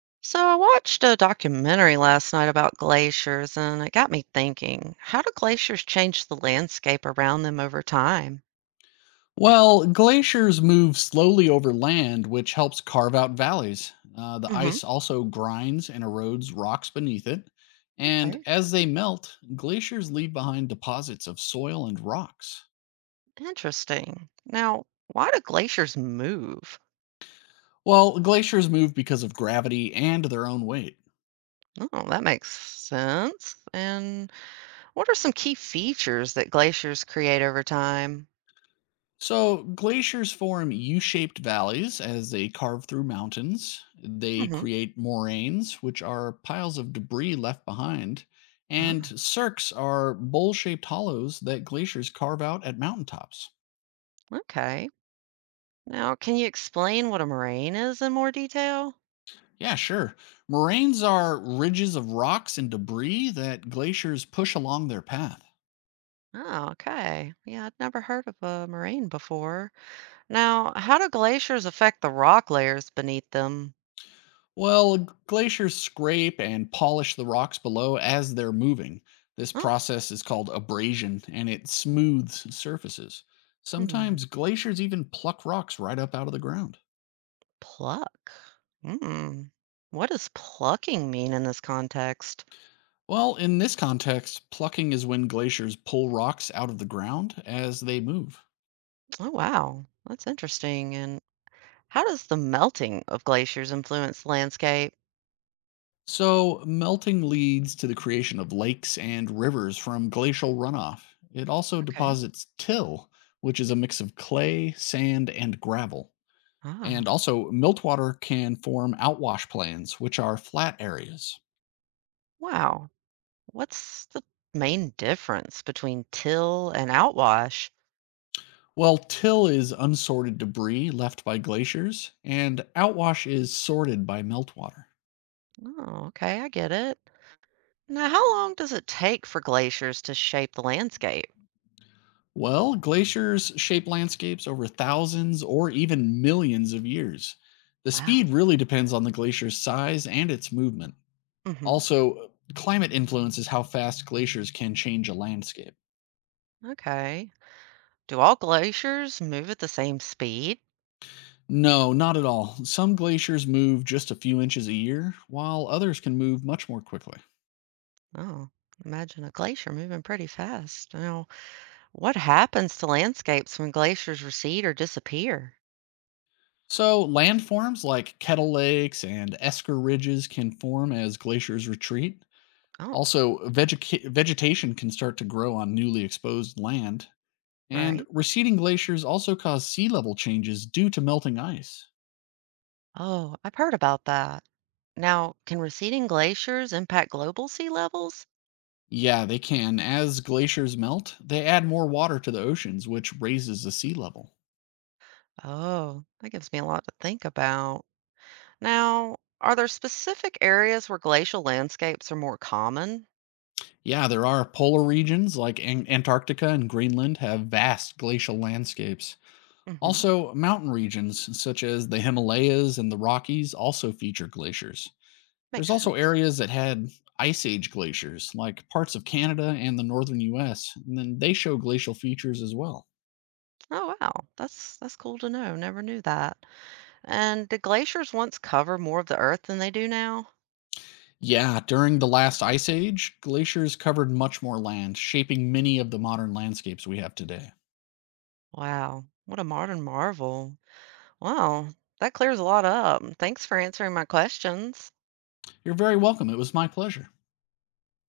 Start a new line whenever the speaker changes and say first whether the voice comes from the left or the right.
right: So I watched a documentary last night about glaciers and it got me thinking, how do glaciers change the landscape around them over time?
left: Well, glaciers move slowly over land, which helps carve out valleys. The
right: Hmm.
left: ice also grinds and erodes rocks beneath it. And
right: Okay.
left: as they melt, glaciers leave behind deposits of soil and rocks.
right: Interesting. Now, why do glaciers move?
left: Well, glaciers move because of gravity and their own weight.
right: Oh, that makes sense. And what are some key features that glaciers create over time?
left: So, glaciers form U shaped valleys as they carve through mountains. They
right: Hmm.
left: create moraines, which are piles of debris left behind. And
right: Oh,
left: cirques are bowl shaped hollows that glaciers carve out at mountaintops.
right: okay. Now, can you explain what a moraine is in more detail?
left: Yeah, sure. Moraines are ridges of rocks and debris that glaciers push along their path.
right: Oh, okay. Yeah, I'd never heard of a moraine before. Now, how do glaciers affect the rock layers beneath them?
left: Well, glaciers scrape and polish the rocks below as they're moving. This
right: Oh,
left: process is called abrasion and it smooths surfaces.
right: hmm.
left: Sometimes glaciers even pluck rocks right up out of the ground.
right: Pluck. Hmm. What does plucking mean in this context?
left: Well, in this context, plucking is when glaciers pull rocks out of the ground as they move.
right: Oh, wow. That's interesting. And how does the melting of glaciers influence the landscape?
left: So, melting leads to the creation of lakes and rivers from glacial runoff. It also
right: Okay.
left: deposits till, which is a mix of clay, sand, and gravel.
right: Ah,
left: And also, miltwater can form outwash plains, which are flat areas.
right: wow. What's the main difference between till and outwash?
left: Well, till is unsorted debris left by glaciers, and outwash is sorted by meltwater.
right: Oh, okay. I get it. Now, how long does it take for glaciers to shape the landscape?
left: Well, glaciers shape landscapes over thousands or even millions of years. The speed
right: Wow.
left: really depends on the glacier's size and its movement.
right: Hmm.
left: Also, climate influences how fast glaciers can change a landscape.
right: Okay. Do all glaciers move at the same speed?
left: No, not at all. Some glaciers move just a few inches a year, while others can move much more quickly.
right: Oh, imagine a glacier moving pretty fast. Now, what happens to landscapes when glaciers recede or disappear?
left: So, landforms like kettle lakes and esker ridges can form as glaciers retreat.
right: Oh,
left: Also, vegetation can start to grow on newly exposed land. And
right: right.
left: receding glaciers also cause sea level changes due to melting ice.
right: Oh, I've heard about that. Now, can receding glaciers impact global sea levels?
left: Yeah, they can. As glaciers melt, they add more water to the oceans, which raises the sea level.
right: Oh, that gives me a lot to think about. Now, are there specific areas where glacial landscapes are more common?
left: Yeah, there are polar regions like Antarctica and Greenland have vast glacial landscapes.
right: Hmm.
left: Also, mountain regions such as the Himalayas and the Rockies also feature glaciers. There's
right: Makes
left: also
right: sense.
left: areas that had ice age glaciers, like parts of Canada and the northern US, and then they show glacial features as well.
right: Oh, wow. That's cool to know. Never knew that. And did glaciers once cover more of the Earth than they do now?
left: Yeah, during the last ice age, glaciers covered much more land, shaping many of the modern landscapes we have today.
right: Wow, what a modern marvel. Wow, that clears a lot up. Thanks for answering my questions.
left: You're very welcome. It was my pleasure.